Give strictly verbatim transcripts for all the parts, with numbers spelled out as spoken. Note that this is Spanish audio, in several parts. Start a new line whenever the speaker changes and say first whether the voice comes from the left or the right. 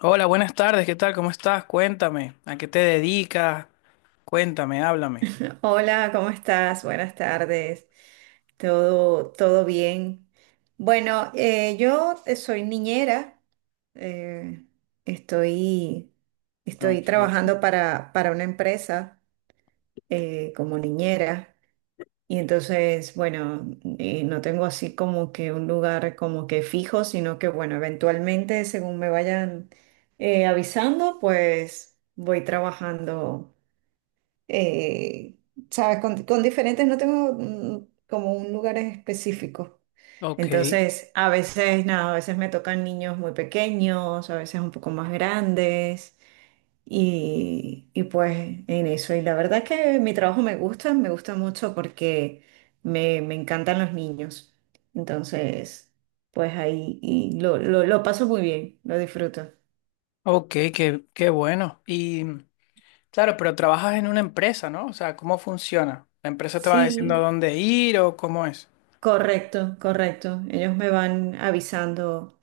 left: Hola, buenas tardes, ¿qué tal? ¿Cómo estás? Cuéntame, ¿a qué te dedicas? Cuéntame, háblame.
right: Hola, ¿cómo estás? Buenas tardes. ¿Todo, todo bien? Bueno, eh, yo eh, soy niñera. eh, estoy, estoy
left: Ok,
right: trabajando para, para una empresa eh, como niñera. Y entonces, bueno, eh, no tengo así como que un lugar como que fijo, sino que, bueno, eventualmente, según me vayan eh, avisando, pues voy trabajando eh, ¿sabes? Con, con diferentes no tengo mm, como un lugar específico.
left: ok,
right: Entonces, a veces, nada, a veces me tocan niños muy pequeños, a veces un poco más grandes. Y, y pues en eso, y la verdad es que mi trabajo me gusta, me gusta mucho porque me, me encantan los niños. Entonces, pues ahí y lo, lo, lo paso muy bien, lo disfruto.
left: ok, qué, qué bueno. Y claro, pero trabajas en una empresa, ¿no? O sea, ¿cómo funciona? ¿La empresa te va diciendo a
right: Sí,
left: dónde ir o cómo es?
right: correcto, correcto. Ellos me van avisando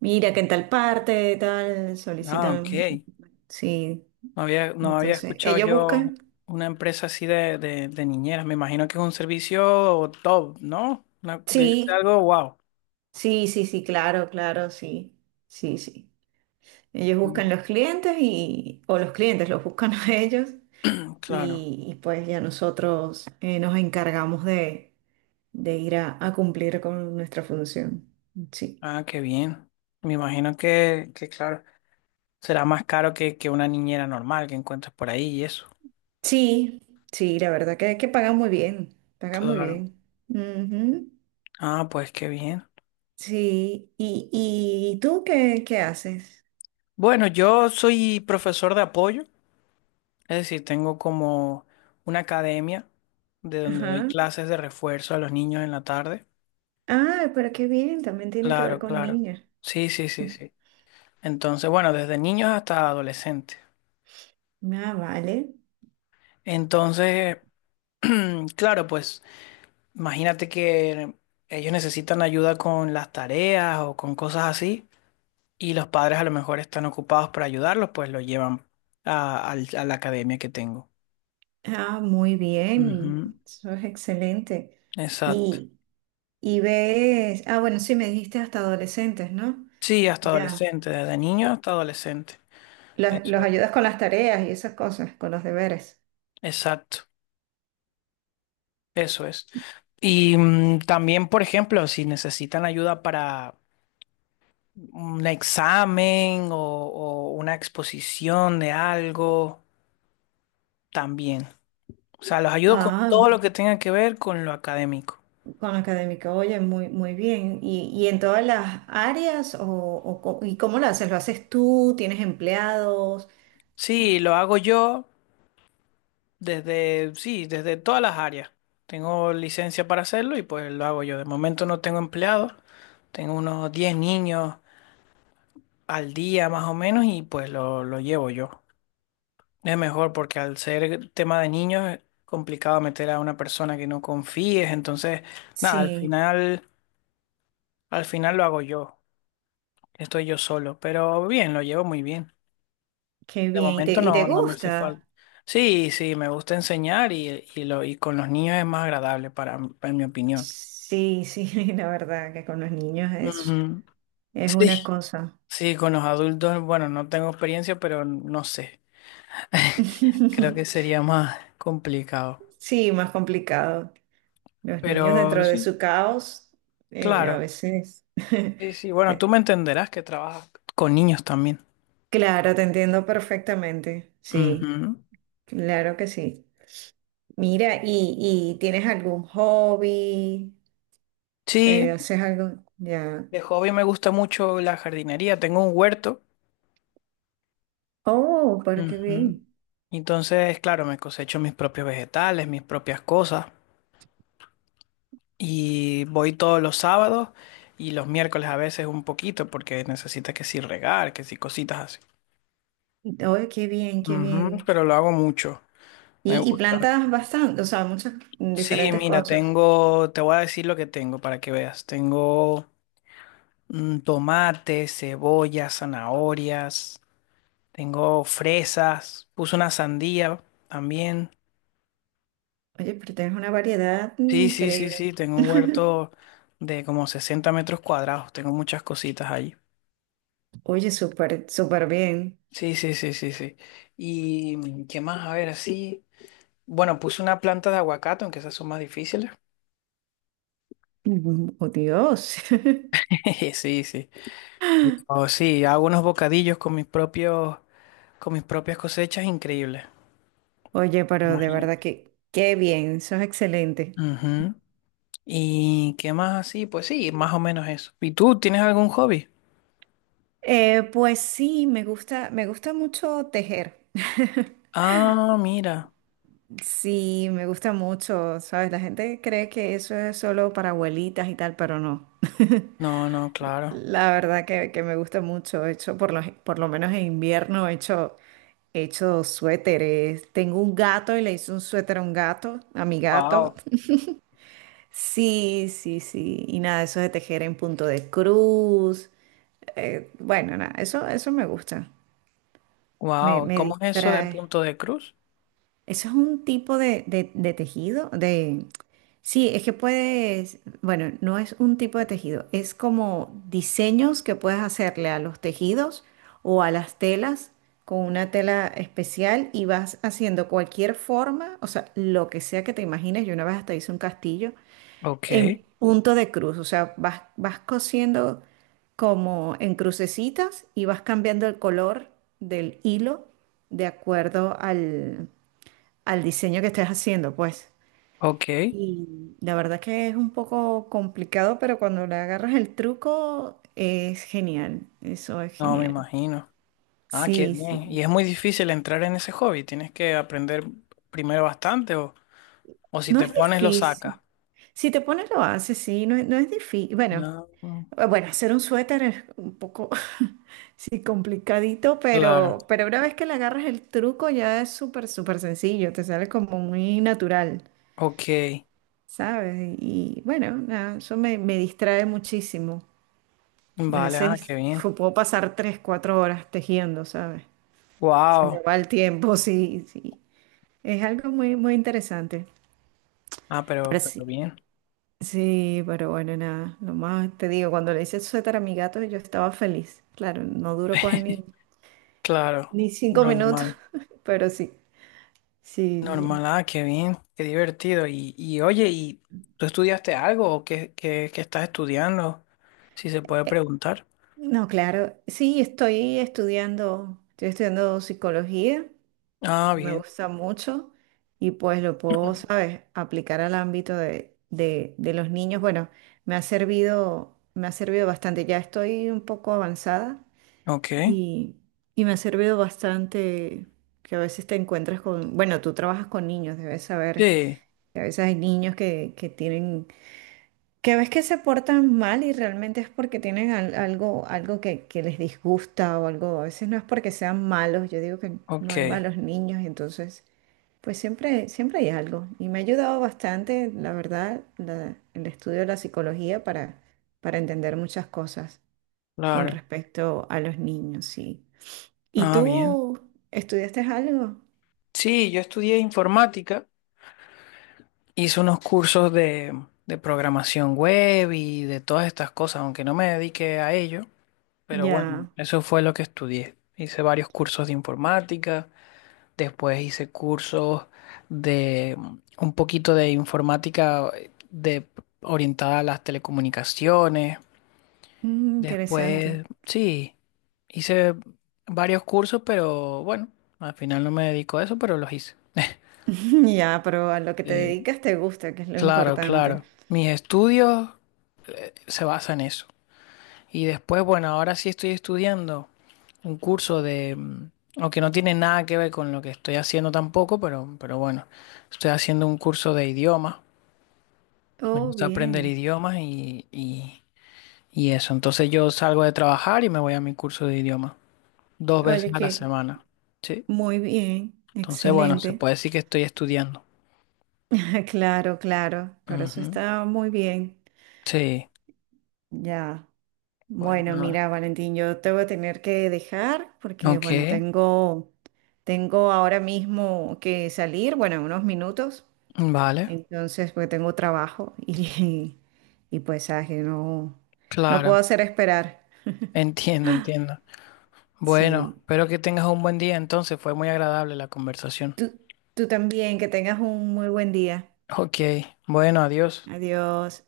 right: mira que en tal parte, tal,
left: Ah,
right: solicitan.
left: ok.
right: Sí,
left: No había, no había
right: entonces,
left: escuchado
right: ellos
left: yo
right: buscan.
left: una empresa así de, de, de niñeras. Me imagino que es un servicio top, ¿no? Una- debe ser
right: Sí,
left: algo wow.
right: sí, sí, sí, claro, claro, sí, sí, sí. Ellos buscan los clientes y, o los clientes los buscan a ellos
left: Claro.
right: y, y pues ya nosotros eh, nos encargamos de, de ir a, a cumplir con nuestra función. Sí,
left: Ah, qué bien. Me imagino que, que claro. Será más caro que, que una niñera normal que encuentres por ahí y eso.
right: sí, sí, la verdad que, que pagan muy bien, pagan muy
left: Claro.
right: bien. Ujú.
left: Ah, pues qué bien.
right: Sí, ¿y, y tú qué, qué haces?
left: Bueno, yo soy profesor de apoyo, es decir, tengo como una academia de donde doy
right: Ajá.
left: clases de refuerzo a los niños en la tarde.
right: Ah, pero qué bien, también tiene que ver
left: Claro,
right: con
left: claro.
right: niños.
left: Sí, sí, sí, sí. Entonces, bueno, desde niños hasta adolescentes.
right: Ah, vale.
left: Entonces, claro, pues imagínate que ellos necesitan ayuda con las tareas o con cosas así. Y los padres a lo mejor están ocupados para ayudarlos, pues lo llevan a, al- a la academia que tengo.
right: Ah, muy bien,
left: Ujú.
right: eso es excelente.
left: Exacto.
right: Y, y ves, ah, bueno, sí, me dijiste hasta adolescentes, ¿no?
left: Sí, hasta
right: Ya.
left: adolescente, desde niño hasta adolescente.
right: Los, los
left: Eso es.
right: ayudas con las tareas y esas cosas, con los deberes.
left: Exacto, eso es. Y mm, también, por ejemplo, si necesitan ayuda para un examen o, o una exposición de algo, también. O sea, los ayudo con
right: Ah,
left: todo lo que tenga que ver con lo académico.
right: con académica, oye, muy, muy bien. ¿Y, y en todas las áreas o, o co- y cómo lo haces? ¿Lo haces tú? ¿Tienes empleados?
left: Sí, lo hago yo. Desde, sí, desde todas las áreas. Tengo licencia para hacerlo y pues lo hago yo. De momento no tengo empleados, tengo unos diez niños al día más o menos y pues lo, lo llevo yo. Es mejor porque al ser tema de niños es complicado meter a una persona que no confíes, entonces nada, al
right: Sí.
left: final, al final lo hago yo. Estoy yo solo, pero bien, lo llevo muy bien.
right: Qué
left: De
right: bien, ¿y te,
left: momento
right: y te
left: no, no me hace falta.
right: gusta?
left: Sí, sí, me gusta enseñar y, y, lo, y con los niños es más agradable para, en mi opinión.
right: Sí, sí, la verdad que con los niños es,
left: Ujú.
right: es una
left: Sí,
right: cosa.
left: sí, con los adultos, bueno, no tengo experiencia, pero no sé. Creo que sería más complicado.
right: Sí, más complicado. Los niños
left: Pero
right: dentro de
left: sí,
right: su caos, eh, a
left: claro.
right: veces.
left: Sí, sí, bueno, tú
right: te-
left: me entenderás que trabajas con niños también.
right: claro, te entiendo perfectamente. Sí,
left: Ujú.
right: claro que sí. Mira, ¿y, y tienes algún hobby? Eh,
left: Sí,
right: ¿haces algo? Ya.
left: de hobby me gusta mucho la jardinería. Tengo un huerto.
right: Oh, pero qué
left: Ujú.
right: bien.
left: Entonces, claro, me cosecho mis propios vegetales, mis propias cosas. Y voy todos los sábados y los miércoles a veces un poquito porque necesitas que si regar, que si cositas así.
right: Oh, qué bien, qué
left: Ujú,
right: bien.
left: pero lo hago mucho, me
right: Y, y
left: gusta.
right: plantas bastante, o sea, muchas mm,
left: Sí,
right: diferentes
left: mira,
right: cosas.
left: tengo, te voy a decir lo que tengo para que veas. Tengo mm, tomate, cebolla, zanahorias, tengo fresas, puse una sandía también.
right: Oye, pero tienes una variedad
left: Sí, sí, sí, sí,
right: increíble.
left: tengo un huerto de como sesenta metros cuadrados, tengo muchas cositas allí.
right: Oye, súper, súper bien.
left: Sí, sí, sí, sí, sí. ¿Y mm, qué más? A ver, así. Bueno, puse una planta de aguacate, aunque esas son más difíciles.
right: Mm, oh, Dios.
left: Sí, sí. Oh, sí, hago unos bocadillos con mis propios, con mis propias cosechas, increíbles.
right: Oye, pero de verdad
left: Imagínate.
right: que qué bien, sos excelente.
left: Ujú. ¿Y qué más así? Pues sí, más o menos eso. ¿Y tú tienes algún hobby?
right: Eh, pues sí, me gusta, me gusta mucho tejer.
left: Ah, mira.
right: Sí, me gusta mucho, ¿sabes? La gente cree que eso es solo para abuelitas y tal, pero no.
left: No, no, claro.
right: La verdad que, que me gusta mucho. He hecho, por lo, por lo menos en invierno, he hecho, he hecho suéteres. Tengo un gato y le hice un suéter a un gato, a mi gato.
left: Wow.
right: Sí, sí, sí. Y nada, eso de tejer en punto de cruz. Eh, bueno, nada, eso, eso me gusta. Me,
left: Wow.
right: me
left: ¿Cómo es eso de
right: distrae.
left: punto de cruz?
right: Eso es un tipo de, de- de tejido, de... Sí, es que puedes, bueno, no es un tipo de tejido, es como diseños que puedes hacerle a los tejidos o a las telas con una tela especial y vas haciendo cualquier forma, o sea, lo que sea que te imagines. Yo una vez hasta hice un castillo
left: Ok,
right: en punto de cruz, o sea, vas, vas cosiendo como en crucecitas y vas cambiando el color del hilo de acuerdo al diseño que estés haciendo, pues.
left: ok.
right: La verdad que es un poco complicado, pero cuando le agarras el truco es genial. Eso es
left: No, me
right: genial.
left: imagino. Ah, qué
right: Sí, sí.
left: bien. Y es muy difícil entrar en ese hobby. Tienes que aprender primero bastante o, o si
right: No
left: te
right: es
left: pones lo sacas.
right: difícil. Si te pones lo haces, sí, no es, no es difícil. Bueno,
left: No,
right: eh, bueno, hacer un suéter es un poco, sí, complicadito,
left: claro.
right: pero, pero una vez que le agarras el truco ya es súper, súper sencillo. Te sale como muy natural,
left: Ok.
right: ¿sabes? Y bueno, nada, eso me me distrae muchísimo. A
left: Vale, ah,
right: veces
left: qué bien.
right: fu- puedo pasar tres, cuatro horas tejiendo, ¿sabes? Se me
left: Wow.
right: va el tiempo, sí, sí. Es algo muy, muy interesante.
left: Ah, pero,
right: Pero
left: pero
right: sí,
left: bien.
right: sí, pero bueno, nada. Lo más te digo, cuando le hice el suéter a mi gato, yo estaba feliz. Claro, no duró con ni,
left: Claro,
right: ni cinco minutos,
left: normal.
right: pero sí, sí, sí.
left: Normal, ah, qué bien, qué divertido. Y, y oye, ¿y tú estudiaste algo o qué, qué, qué, estás estudiando? Si se puede
right: Eh,
left: preguntar.
right: no, claro, sí, estoy estudiando, estoy estudiando psicología
left: Ah,
right: me
left: bien.
right: gusta mucho y pues lo puedo, ¿sabes?, aplicar al ámbito de, de- de los niños. Bueno, me ha servido, me ha servido bastante. Ya estoy un poco avanzada
left: Ok.
right: y, y me ha servido bastante que a veces te encuentras con, bueno, tú trabajas con niños, debes saber
left: Sí,
right: que a veces hay niños que, que tienen, que ves que se portan mal y realmente es porque tienen al- algo, algo que, que les disgusta o algo, a veces no es porque sean malos, yo digo que no hay
left: ok.
right: malos niños, entonces... Pues siempre, siempre hay algo y me ha ayudado bastante, la verdad, la- el estudio de la psicología para, para entender muchas cosas con
left: Claro.
right: respecto a los niños, sí. ¿Y
left: Ah, bien.
right: tú estudiaste algo?
left: Sí, yo estudié informática. Hice unos cursos de, de programación web y de todas estas cosas, aunque no me dediqué a ello. Pero bueno,
right: Ya.
left: eso fue lo que estudié. Hice varios cursos de informática, después hice cursos de mm, un poquito de informática eh, de, orientada a las telecomunicaciones.
right: Mm, interesante.
left: Después, sí, hice varios cursos, pero bueno, al final no me dedico a eso, pero los hice.
right: Ya, pero a lo que te
left: Sí,
right: dedicas te gusta, que es lo
left: claro,
right: importante.
left: claro. Mis estudios se basan en eso. Y después, bueno, ahora sí estoy estudiando un curso de, mm, aunque no tiene nada que ver con lo que estoy haciendo tampoco, pero, pero bueno, estoy haciendo un curso de idiomas. Me
right: Oh,
left: gusta aprender
right: bien.
left: idiomas y, y, y eso. Entonces yo salgo de trabajar y me voy a mi curso de idiomas dos
right: Oye,
left: veces a la
right: que
left: semana. Sí.
right: muy bien,
left: Entonces, bueno, se
right: excelente.
left: puede decir que estoy estudiando.
right: Claro, claro, pero eso
left: Ujú.
right: está muy bien.
left: Sí.
right: Ya.
left: Pues
right: Bueno,
left: nada.
right: mira, Valentín, yo te voy a tener que dejar porque,
left: Ok.
right: bueno, tengo, tengo ahora mismo que salir, bueno, en unos minutos,
left: Vale.
right: entonces, porque tengo trabajo y, y pues, sabes que no, no puedo
left: Claro.
right: hacer esperar.
left: Entiendo, entiendo. Bueno,
right: Sí.
left: espero que tengas un buen día entonces, fue muy agradable la conversación.
right: Tú, tú también, que tengas un muy buen día.
left: Ok, bueno, adiós.
right: Adiós.